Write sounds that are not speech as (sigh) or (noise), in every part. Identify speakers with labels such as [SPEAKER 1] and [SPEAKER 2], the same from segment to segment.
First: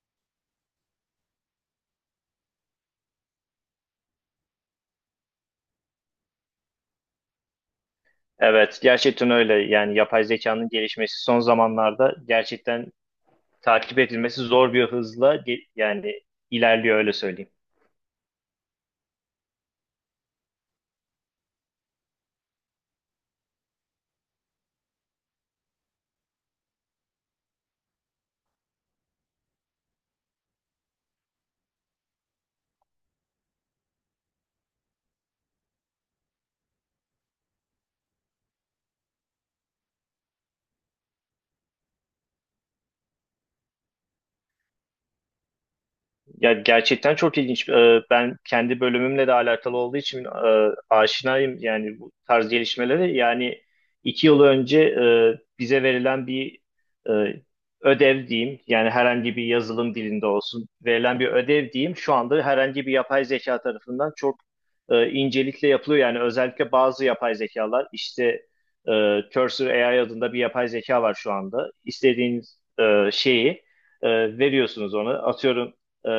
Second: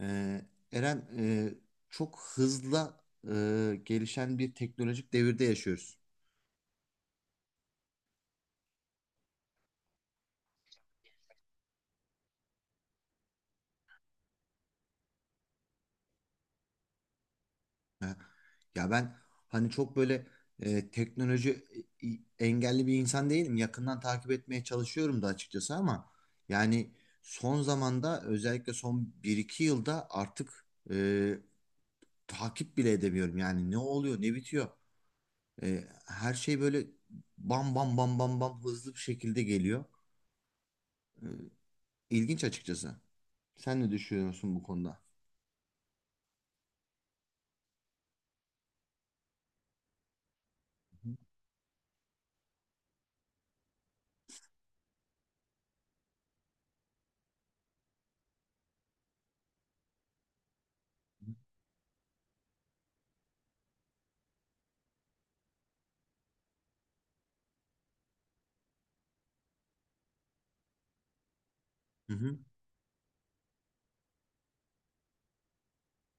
[SPEAKER 1] Ee, Eren, çok hızla gelişen bir teknolojik devirde yaşıyoruz.
[SPEAKER 2] Evet, gerçekten öyle. Yani yapay zekanın gelişmesi son zamanlarda gerçekten takip edilmesi zor bir hızla yani ilerliyor öyle söyleyeyim.
[SPEAKER 1] Ha. Ya ben hani çok böyle teknoloji engelli bir insan değilim. Yakından takip etmeye çalışıyorum da açıkçası ama yani son zamanda özellikle son bir iki yılda artık e, takip bile edemiyorum. Yani ne oluyor ne bitiyor. Her şey böyle bam bam bam bam bam hızlı bir şekilde geliyor. İlginç açıkçası. Sen ne düşünüyorsun bu konuda?
[SPEAKER 2] Ya gerçekten çok ilginç. Ben kendi bölümümle de alakalı olduğu için aşinayım yani bu tarz gelişmelere. Yani 2 yıl önce bize verilen bir e, ödev diyeyim, yani herhangi bir yazılım dilinde olsun verilen bir ödev diyeyim, şu anda herhangi bir yapay zeka tarafından çok incelikle yapılıyor. Yani özellikle bazı yapay zekalar, işte Cursor AI adında bir yapay zeka var şu anda.
[SPEAKER 1] Hı hı.
[SPEAKER 2] İstediğiniz şeyi veriyorsunuz ona. Atıyorum. e,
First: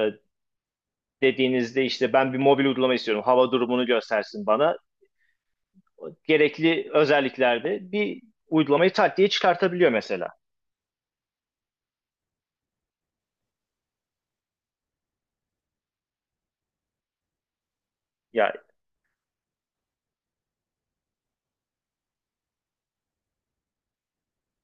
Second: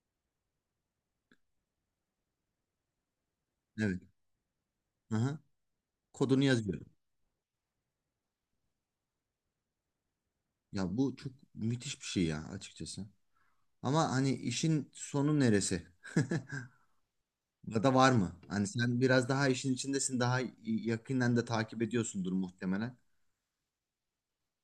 [SPEAKER 2] dediğinizde işte ben bir mobil uygulama istiyorum. Hava durumunu
[SPEAKER 1] Evet.
[SPEAKER 2] göstersin bana.
[SPEAKER 1] Hı hı. Kodunu yazıyorum.
[SPEAKER 2] Gerekli özelliklerde bir uygulamayı tak diye çıkartabiliyor mesela.
[SPEAKER 1] Ya bu çok müthiş bir şey ya açıkçası. Ama hani işin sonu neresi? (laughs) Ya da var mı?
[SPEAKER 2] Ya
[SPEAKER 1] Hani sen biraz daha işin içindesin, daha yakından da takip ediyorsundur muhtemelen.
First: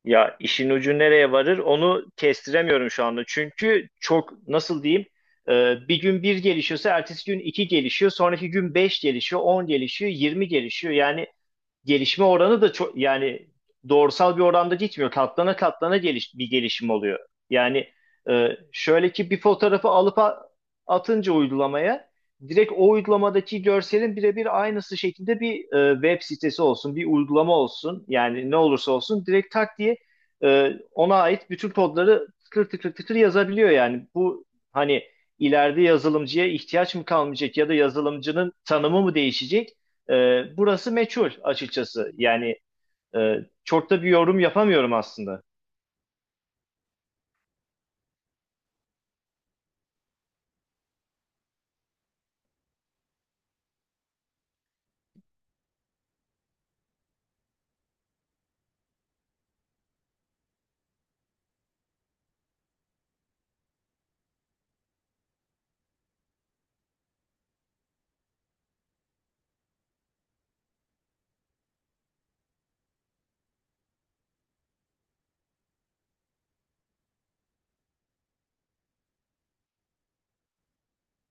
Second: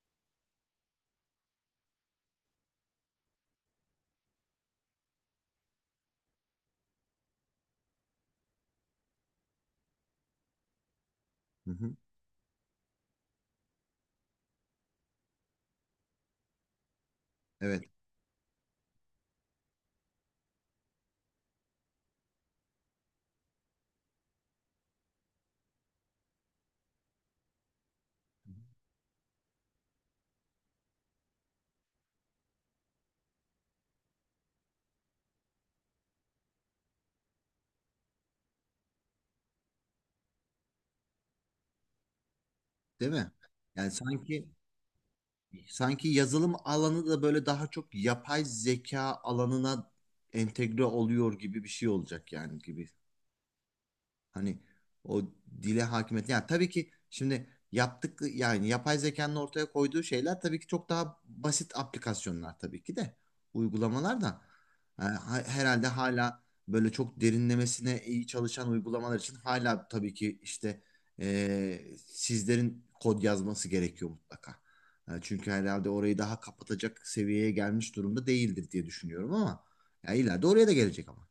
[SPEAKER 2] ya işin ucu nereye varır onu kestiremiyorum şu anda. Çünkü çok nasıl diyeyim bir gün bir gelişiyorsa ertesi gün iki gelişiyor. Sonraki gün beş gelişiyor, 10 gelişiyor, 20 gelişiyor. Yani
[SPEAKER 1] Hı hı.
[SPEAKER 2] gelişme oranı da çok yani doğrusal bir oranda gitmiyor. Katlana katlana bir gelişim oluyor.
[SPEAKER 1] Evet.
[SPEAKER 2] Yani şöyle ki bir fotoğrafı alıp atınca uygulamaya direkt o uygulamadaki görselin birebir aynısı şekilde bir web sitesi olsun, bir uygulama olsun. Yani ne olursa olsun direkt tak diye ona ait bütün kodları tıkır tıkır tıkır yazabiliyor yani. Bu hani ileride yazılımcıya ihtiyaç mı kalmayacak ya da yazılımcının tanımı mı değişecek? Burası meçhul açıkçası. Yani
[SPEAKER 1] Değil mi?
[SPEAKER 2] e, çok
[SPEAKER 1] Yani
[SPEAKER 2] da bir yorum
[SPEAKER 1] sanki
[SPEAKER 2] yapamıyorum aslında.
[SPEAKER 1] sanki yazılım alanı da böyle daha çok yapay zeka alanına entegre oluyor gibi bir şey olacak yani gibi. Hani o dile hakimiyet. Yani tabii ki şimdi yaptık yani yapay zekanın ortaya koyduğu şeyler tabii ki çok daha basit aplikasyonlar tabii ki de uygulamalar da herhalde hala böyle çok derinlemesine iyi çalışan uygulamalar için hala tabii ki işte e, sizlerin kod yazması gerekiyor mutlaka. Çünkü herhalde orayı daha kapatacak seviyeye gelmiş durumda değildir diye düşünüyorum ama ya ileride oraya da gelecek ama.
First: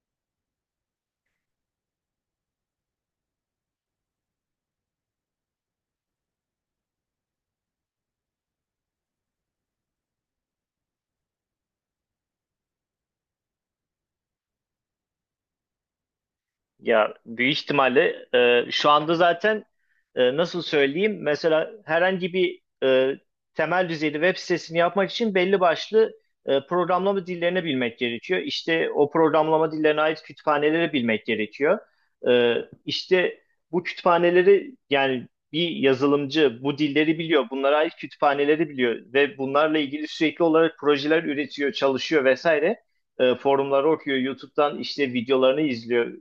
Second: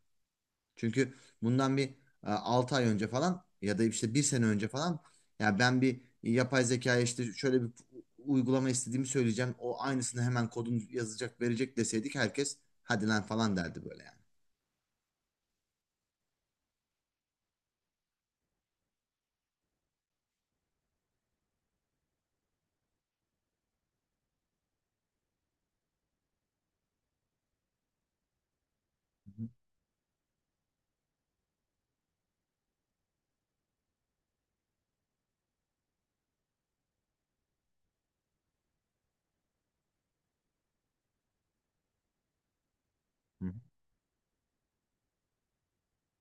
[SPEAKER 1] Çünkü bundan bir 6 ay önce falan ya da işte bir sene önce falan ya ben bir yapay zekaya işte şöyle bir uygulama istediğimi söyleyeceğim. O aynısını hemen kodunu yazacak verecek deseydik herkes hadi lan falan derdi böyle yani.
[SPEAKER 2] Ya büyük ihtimalle şu anda zaten nasıl söyleyeyim mesela herhangi bir temel düzeyde web sitesini yapmak için belli başlı programlama dillerini bilmek gerekiyor. İşte o programlama dillerine ait kütüphaneleri bilmek gerekiyor. E, işte bu kütüphaneleri yani bir yazılımcı bu dilleri biliyor, bunlara ait kütüphaneleri biliyor ve bunlarla ilgili sürekli olarak projeler üretiyor, çalışıyor vesaire
[SPEAKER 1] Hı hı.
[SPEAKER 2] forumları okuyor, YouTube'dan işte videolarını izliyor,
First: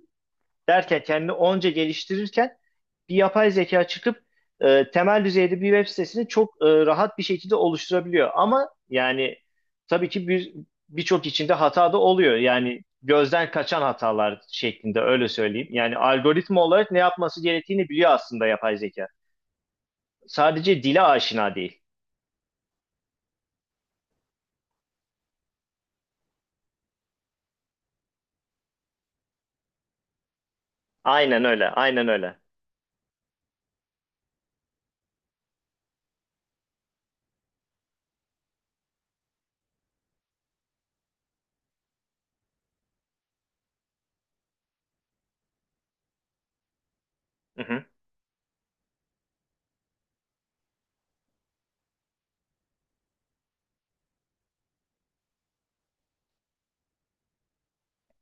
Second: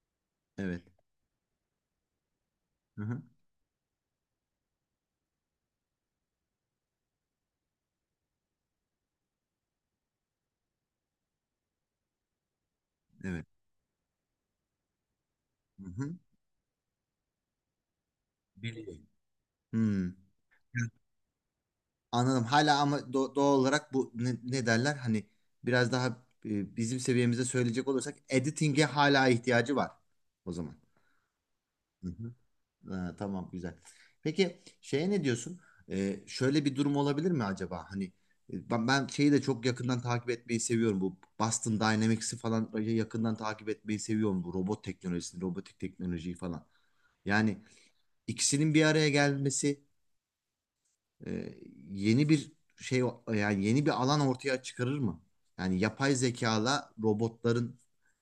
[SPEAKER 1] Evet.
[SPEAKER 2] derken kendini onca geliştirirken
[SPEAKER 1] Hı
[SPEAKER 2] bir
[SPEAKER 1] hı.
[SPEAKER 2] yapay zeka çıkıp temel düzeyde bir web sitesini çok rahat bir şekilde oluşturabiliyor. Ama yani tabii ki birçok içinde hata da oluyor. Yani
[SPEAKER 1] Evet.
[SPEAKER 2] gözden kaçan hatalar şeklinde öyle söyleyeyim.
[SPEAKER 1] Hı
[SPEAKER 2] Yani
[SPEAKER 1] hı.
[SPEAKER 2] algoritma olarak ne yapması gerektiğini biliyor aslında yapay zeka.
[SPEAKER 1] Biliyorum. Hmm.
[SPEAKER 2] Sadece dile aşina değil.
[SPEAKER 1] Anladım. Hala ama doğal olarak bu ne, ne derler? Hani biraz daha bizim seviyemizde söyleyecek olursak editing'e hala ihtiyacı var o zaman.
[SPEAKER 2] Aynen öyle,
[SPEAKER 1] Hı
[SPEAKER 2] aynen
[SPEAKER 1] hı.
[SPEAKER 2] öyle.
[SPEAKER 1] Ha, tamam güzel. Peki şeye ne diyorsun? Şöyle bir durum olabilir mi acaba? Hani ben şeyi de çok yakından takip etmeyi seviyorum. Bu Boston Dynamics'i falan böyle yakından takip etmeyi seviyorum. Bu robot teknolojisini, robotik teknolojiyi falan. Yani
[SPEAKER 2] (laughs)
[SPEAKER 1] ikisinin bir araya gelmesi e, yeni bir şey yani yeni bir alan ortaya çıkarır mı? Yani yapay zekala robotların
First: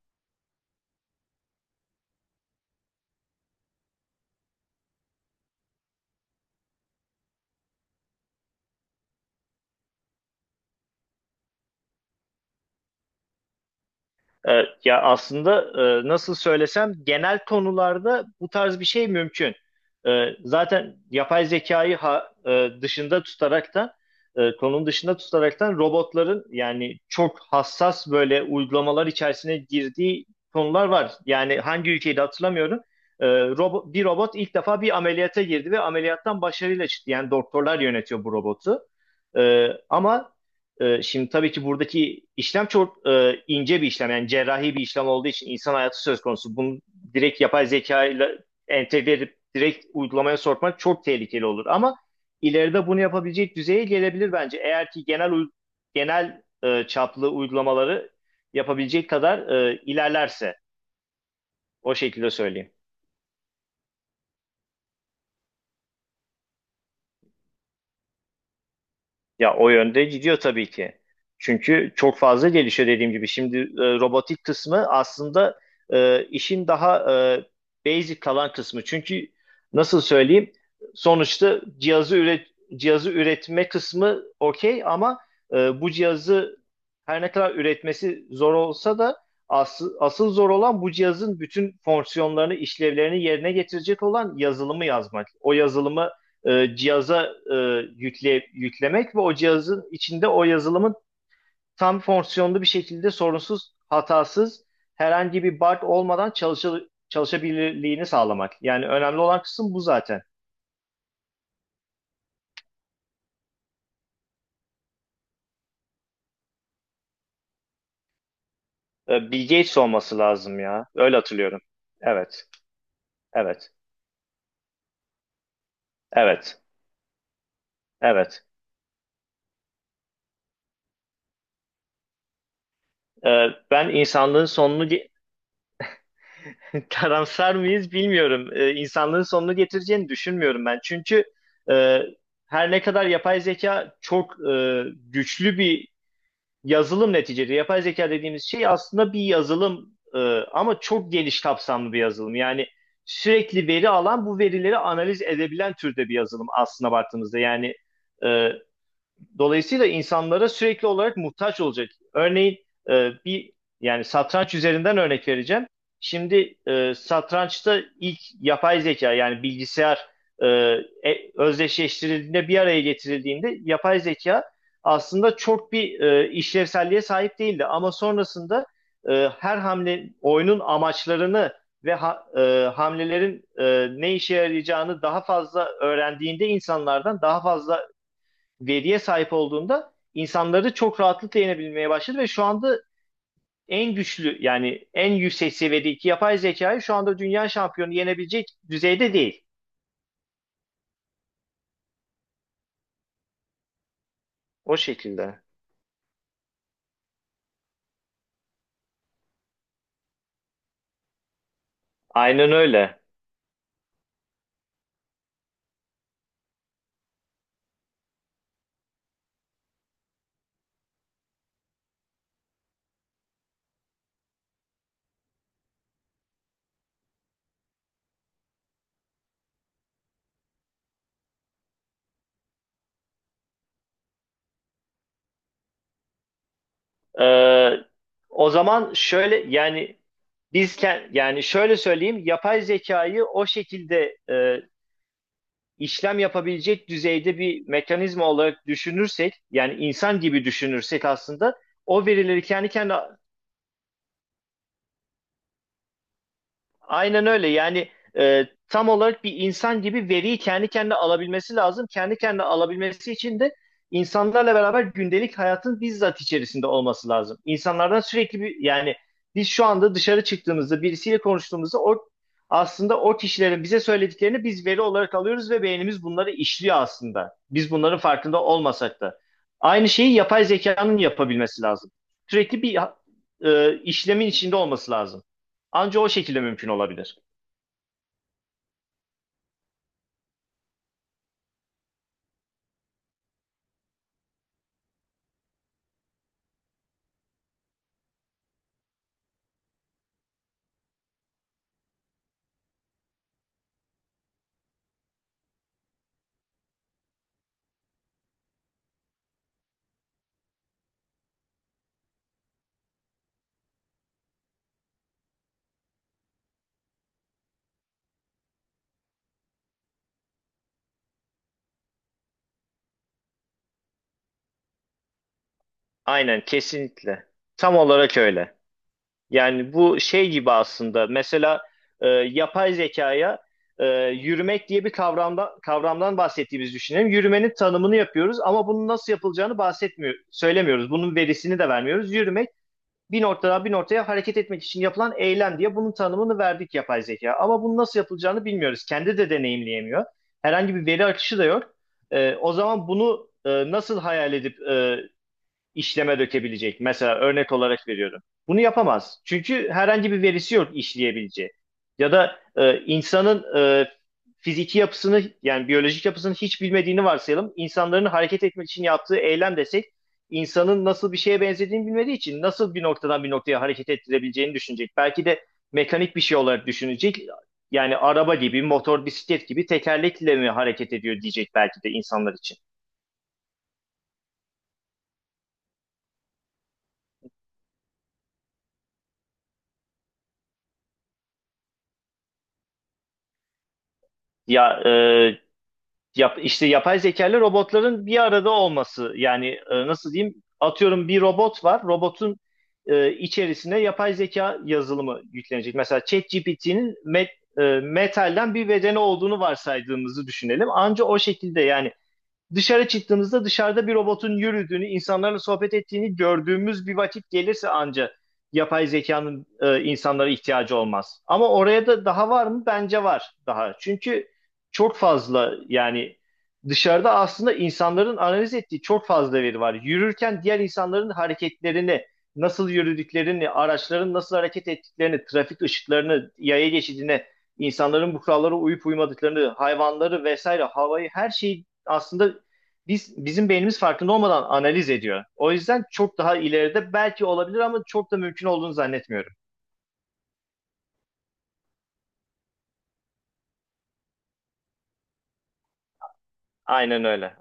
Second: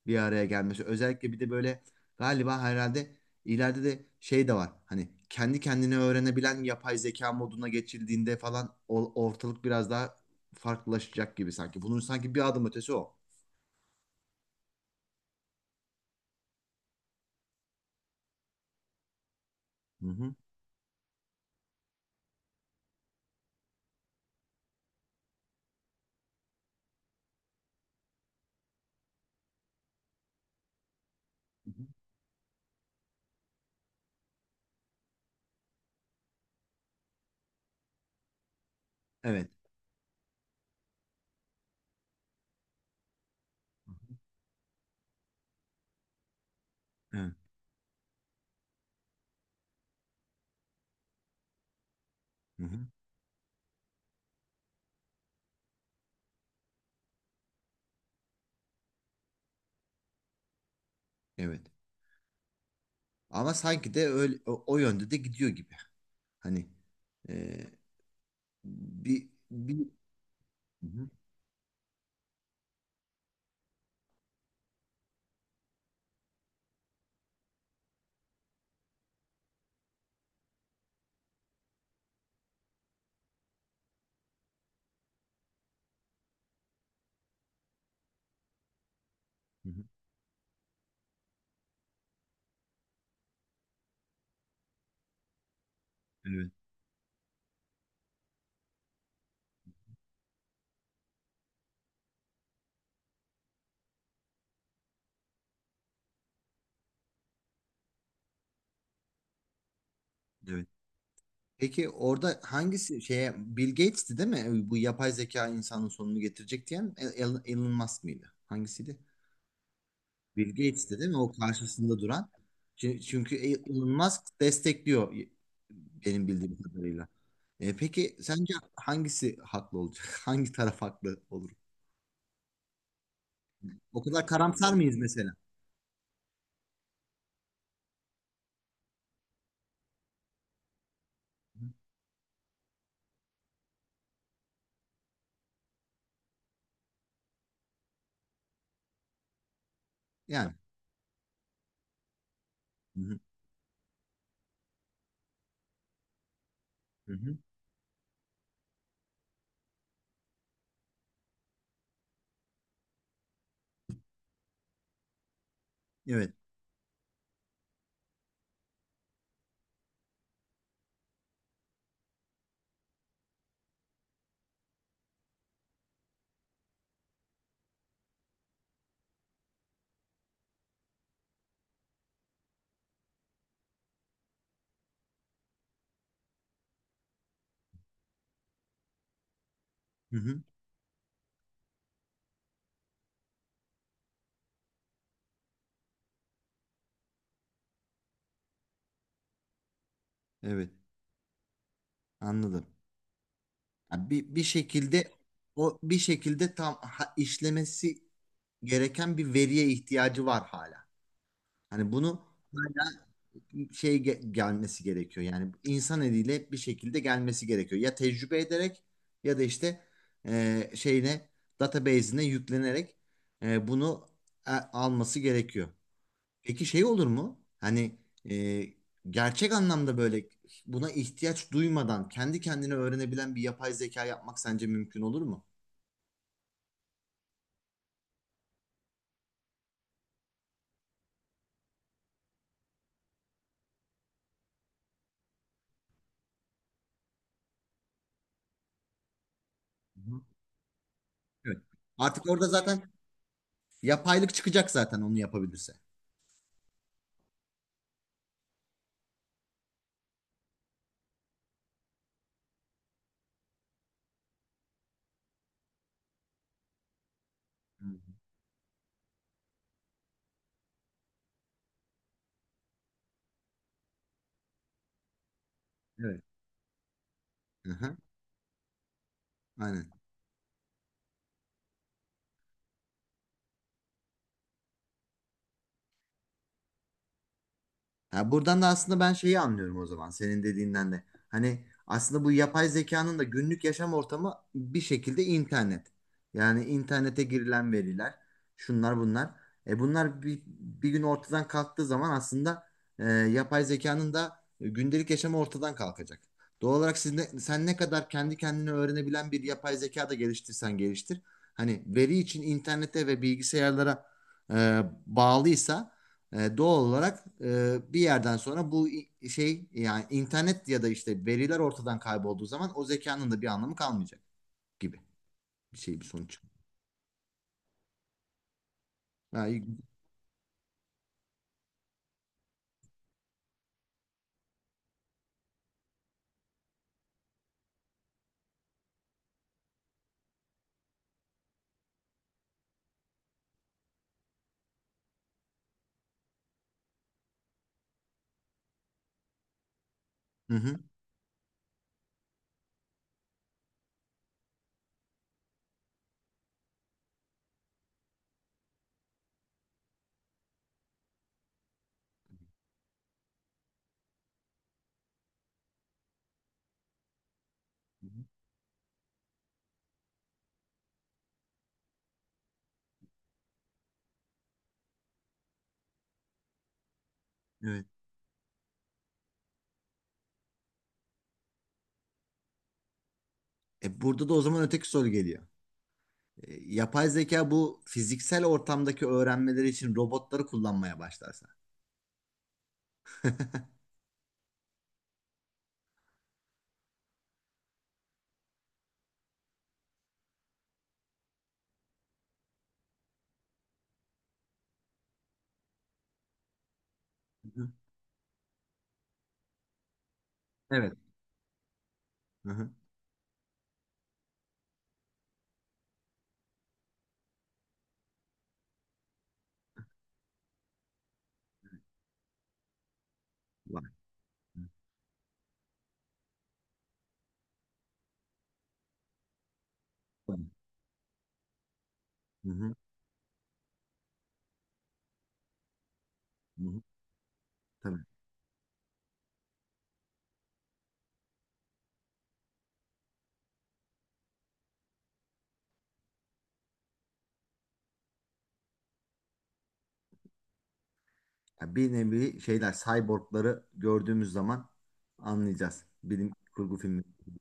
[SPEAKER 1] bir araya gelmesi. Özellikle bir de böyle galiba herhalde ileride de şey de var. Hani kendi kendine öğrenebilen yapay zeka moduna geçildiğinde falan ortalık biraz daha farklılaşacak gibi sanki. Bunun sanki bir adım ötesi o.
[SPEAKER 2] Ya aslında nasıl söylesem genel konularda bu tarz bir şey mümkün.
[SPEAKER 1] Hı hı.
[SPEAKER 2] Zaten yapay zekayı dışında tutaraktan konunun dışında tutaraktan robotların yani çok hassas böyle uygulamalar içerisine girdiği konular var. Yani
[SPEAKER 1] Hı hı.
[SPEAKER 2] hangi ülkeyi de hatırlamıyorum. Bir robot ilk defa bir ameliyata girdi ve ameliyattan başarıyla çıktı. Yani doktorlar yönetiyor bu robotu.
[SPEAKER 1] Evet.
[SPEAKER 2] Ama şimdi tabii ki buradaki işlem çok ince bir
[SPEAKER 1] Hı
[SPEAKER 2] işlem.
[SPEAKER 1] hı.
[SPEAKER 2] Yani cerrahi bir işlem olduğu için insan hayatı söz konusu. Bunu
[SPEAKER 1] Evet.
[SPEAKER 2] direkt yapay zeka ile entegre edip direkt uygulamaya sokmak çok tehlikeli olur. Ama
[SPEAKER 1] Hı hı.
[SPEAKER 2] ileride bunu yapabilecek düzeye gelebilir bence. Eğer ki genel çaplı uygulamaları yapabilecek kadar ilerlerse
[SPEAKER 1] Evet.
[SPEAKER 2] o şekilde söyleyeyim.
[SPEAKER 1] Ama sanki de öyle o yönde de gidiyor gibi. Hani e, bir,
[SPEAKER 2] Ya o
[SPEAKER 1] bir
[SPEAKER 2] yönde gidiyor tabii
[SPEAKER 1] Hı
[SPEAKER 2] ki.
[SPEAKER 1] hı,
[SPEAKER 2] Çünkü çok fazla gelişiyor dediğim gibi. Şimdi robotik kısmı aslında işin daha basic kalan kısmı. Çünkü nasıl söyleyeyim? Sonuçta cihazı üretme kısmı okey ama bu cihazı her ne kadar üretmesi zor olsa da
[SPEAKER 1] hı hı.
[SPEAKER 2] asıl zor olan bu cihazın bütün fonksiyonlarını, işlevlerini yerine getirecek olan yazılımı yazmak. O yazılımı
[SPEAKER 1] Evet,
[SPEAKER 2] cihaza e, yüklemek ve o cihazın içinde o yazılımın tam fonksiyonlu bir şekilde sorunsuz, hatasız, herhangi bir bug olmadan çalışabilirliğini sağlamak. Yani önemli olan kısım bu zaten.
[SPEAKER 1] evet. Peki orada hangisi şeye Bill Gates'ti değil mi? Bu yapay zeka insanın sonunu getirecek diyen Elon Musk mıydı? Hangisiydi?
[SPEAKER 2] Bill Gates olması
[SPEAKER 1] Bill
[SPEAKER 2] lazım ya.
[SPEAKER 1] Gates'ti değil
[SPEAKER 2] Öyle
[SPEAKER 1] mi? O
[SPEAKER 2] hatırlıyorum.
[SPEAKER 1] karşısında duran.
[SPEAKER 2] Evet,
[SPEAKER 1] Çünkü
[SPEAKER 2] evet,
[SPEAKER 1] Elon Musk destekliyor benim bildiğim
[SPEAKER 2] evet,
[SPEAKER 1] kadarıyla. Peki
[SPEAKER 2] evet.
[SPEAKER 1] sence hangisi haklı olacak? (laughs) Hangi taraf haklı olur?
[SPEAKER 2] E, Ben
[SPEAKER 1] O kadar
[SPEAKER 2] insanlığın
[SPEAKER 1] karamsar
[SPEAKER 2] sonunu...
[SPEAKER 1] mıyız mesela?
[SPEAKER 2] (laughs) Karamsar mıyız bilmiyorum. İnsanlığın sonunu getireceğini düşünmüyorum ben. Çünkü e, her ne kadar yapay zeka çok güçlü bir yazılım neticede. Yapay zeka dediğimiz şey aslında bir yazılım
[SPEAKER 1] Yani.
[SPEAKER 2] ama çok geniş kapsamlı bir yazılım. Yani
[SPEAKER 1] Hı hı,
[SPEAKER 2] sürekli veri alan bu verileri analiz edebilen türde bir yazılım aslına
[SPEAKER 1] hı hı.
[SPEAKER 2] baktığımızda. Yani e, Dolayısıyla insanlara sürekli olarak muhtaç olacak. Örneğin bir yani satranç üzerinden örnek vereceğim.
[SPEAKER 1] Evet.
[SPEAKER 2] Şimdi satrançta ilk yapay zeka yani bilgisayar e, özdeşleştirildiğinde bir araya getirildiğinde yapay zeka aslında çok bir işlevselliğe sahip değildi. Ama sonrasında her hamle oyunun amaçlarını ve hamlelerin ne işe yarayacağını daha fazla öğrendiğinde insanlardan daha fazla veriye sahip olduğunda
[SPEAKER 1] Hı hı.
[SPEAKER 2] insanları çok rahatlıkla yenebilmeye başladı ve şu anda en güçlü yani en yüksek seviyedeki yapay zekayı şu anda dünya şampiyonu yenebilecek düzeyde değil.
[SPEAKER 1] Evet. Anladım. Yani bir
[SPEAKER 2] O
[SPEAKER 1] şekilde
[SPEAKER 2] şekilde.
[SPEAKER 1] o bir şekilde tam işlemesi gereken bir veriye ihtiyacı var hala. Hani bunu
[SPEAKER 2] Aynen öyle.
[SPEAKER 1] hala şey gelmesi gerekiyor. Yani insan eliyle hep bir şekilde gelmesi gerekiyor. Ya tecrübe ederek ya da işte şeyine database'ine yüklenerek bunu alması gerekiyor. Peki şey olur mu? Hani e, gerçek anlamda böyle buna ihtiyaç duymadan kendi kendine öğrenebilen bir yapay zeka yapmak sence mümkün olur mu?
[SPEAKER 2] Ee, O zaman şöyle yani biz yani şöyle söyleyeyim yapay zekayı o şekilde işlem yapabilecek düzeyde bir mekanizma olarak düşünürsek yani
[SPEAKER 1] Hı
[SPEAKER 2] insan
[SPEAKER 1] hı.
[SPEAKER 2] gibi düşünürsek aslında
[SPEAKER 1] Evet.
[SPEAKER 2] o
[SPEAKER 1] Artık
[SPEAKER 2] verileri
[SPEAKER 1] orada
[SPEAKER 2] kendi
[SPEAKER 1] zaten
[SPEAKER 2] kendine...
[SPEAKER 1] yapaylık çıkacak zaten onu yapabilirse.
[SPEAKER 2] Aynen öyle. Yani tam olarak bir insan gibi veriyi kendi kendine alabilmesi lazım. Kendi kendine alabilmesi için de insanlarla beraber gündelik hayatın bizzat içerisinde olması lazım.
[SPEAKER 1] Hı
[SPEAKER 2] İnsanlardan
[SPEAKER 1] hı.
[SPEAKER 2] sürekli bir yani biz şu anda dışarı çıktığımızda birisiyle konuştuğumuzda o aslında o kişilerin bize söylediklerini biz veri olarak alıyoruz ve beynimiz
[SPEAKER 1] Evet.
[SPEAKER 2] bunları işliyor aslında.
[SPEAKER 1] Hı
[SPEAKER 2] Biz
[SPEAKER 1] hı.
[SPEAKER 2] bunların farkında olmasak da. Aynı
[SPEAKER 1] Aynen.
[SPEAKER 2] şeyi yapay zekanın yapabilmesi lazım. Sürekli bir işlemin içinde olması lazım. Anca o şekilde mümkün olabilir.
[SPEAKER 1] Ha, buradan da aslında ben şeyi anlıyorum o zaman senin dediğinden de. Hani aslında bu yapay zekanın da günlük yaşam ortamı bir şekilde internet. Yani internete girilen veriler, şunlar bunlar. Bunlar bir gün ortadan kalktığı zaman aslında yapay zekanın da gündelik yaşamı ortadan kalkacak. Doğal olarak siz ne, sen ne kadar kendi kendine öğrenebilen bir yapay zeka da geliştirsen geliştir. Hani veri için internete ve bilgisayarlara bağlıysa doğal olarak bir yerden sonra bu şey yani internet ya da işte veriler ortadan kaybolduğu zaman o zekanın da bir anlamı kalmayacak gibi bir şey bir sonuç.
[SPEAKER 2] Aynen kesinlikle. Tam olarak öyle.
[SPEAKER 1] Ha,
[SPEAKER 2] Yani
[SPEAKER 1] iyi.
[SPEAKER 2] bu şey gibi aslında mesela yapay zekaya yürümek diye bir kavramdan bahsettiğimizi düşünelim. Yürümenin tanımını yapıyoruz ama bunun nasıl yapılacağını bahsetmiyor, söylemiyoruz. Bunun verisini de vermiyoruz. Yürümek bir noktadan bir noktaya hareket etmek için yapılan eylem diye bunun tanımını verdik yapay zeka. Ama bunun nasıl yapılacağını bilmiyoruz. Kendi de deneyimleyemiyor.
[SPEAKER 1] Hı
[SPEAKER 2] Herhangi
[SPEAKER 1] hı.
[SPEAKER 2] bir veri akışı da yok. O zaman bunu nasıl hayal edip işleme dökebilecek. Mesela örnek olarak veriyorum. Bunu yapamaz. Çünkü herhangi bir verisi yok işleyebileceği. Ya da insanın fiziki yapısını yani biyolojik yapısını hiç bilmediğini varsayalım. İnsanların
[SPEAKER 1] Hı hı.
[SPEAKER 2] hareket etmek için yaptığı eylem desek insanın nasıl bir şeye benzediğini bilmediği için nasıl bir noktadan bir noktaya hareket ettirebileceğini düşünecek. Belki de mekanik bir şey olarak düşünecek.
[SPEAKER 1] Evet.
[SPEAKER 2] Yani araba gibi, motor, bisiklet gibi tekerlekle mi hareket ediyor diyecek belki de insanlar için.
[SPEAKER 1] Burada da o zaman öteki soru geliyor. Yapay zeka bu fiziksel ortamdaki öğrenmeleri için robotları kullanmaya başlarsa.
[SPEAKER 2] Ya işte yapay zekalı robotların bir arada olması yani nasıl diyeyim atıyorum bir robot var robotun içerisine yapay zeka yazılımı yüklenecek. Mesela ChatGPT'nin
[SPEAKER 1] Hı hı.
[SPEAKER 2] metalden bir bedeni olduğunu varsaydığımızı düşünelim.
[SPEAKER 1] Evet.
[SPEAKER 2] Anca o şekilde yani
[SPEAKER 1] Hı hı.
[SPEAKER 2] dışarı çıktığımızda dışarıda bir robotun yürüdüğünü, insanlarla sohbet ettiğini gördüğümüz bir vakit gelirse anca yapay zekanın insanlara ihtiyacı olmaz. Ama oraya da daha var mı? Bence var daha.
[SPEAKER 1] Var.
[SPEAKER 2] Çünkü çok fazla yani dışarıda aslında insanların analiz ettiği çok fazla veri var.
[SPEAKER 1] Var.
[SPEAKER 2] Yürürken diğer insanların hareketlerini,
[SPEAKER 1] Hı
[SPEAKER 2] nasıl
[SPEAKER 1] hı.
[SPEAKER 2] yürüdüklerini, araçların nasıl hareket ettiklerini, trafik ışıklarını,
[SPEAKER 1] Hı
[SPEAKER 2] yaya
[SPEAKER 1] hı.
[SPEAKER 2] geçidine,
[SPEAKER 1] Tabii.
[SPEAKER 2] insanların bu kurallara uyup uymadıklarını, hayvanları vesaire, havayı her şeyi aslında bizim beynimiz farkında olmadan analiz ediyor. O yüzden çok daha ileride belki olabilir ama çok da mümkün olduğunu zannetmiyorum.
[SPEAKER 1] Ya bir nevi şeyler, cyborgları gördüğümüz zaman anlayacağız. Bilim kurgu filmi.
[SPEAKER 2] Aynen öyle.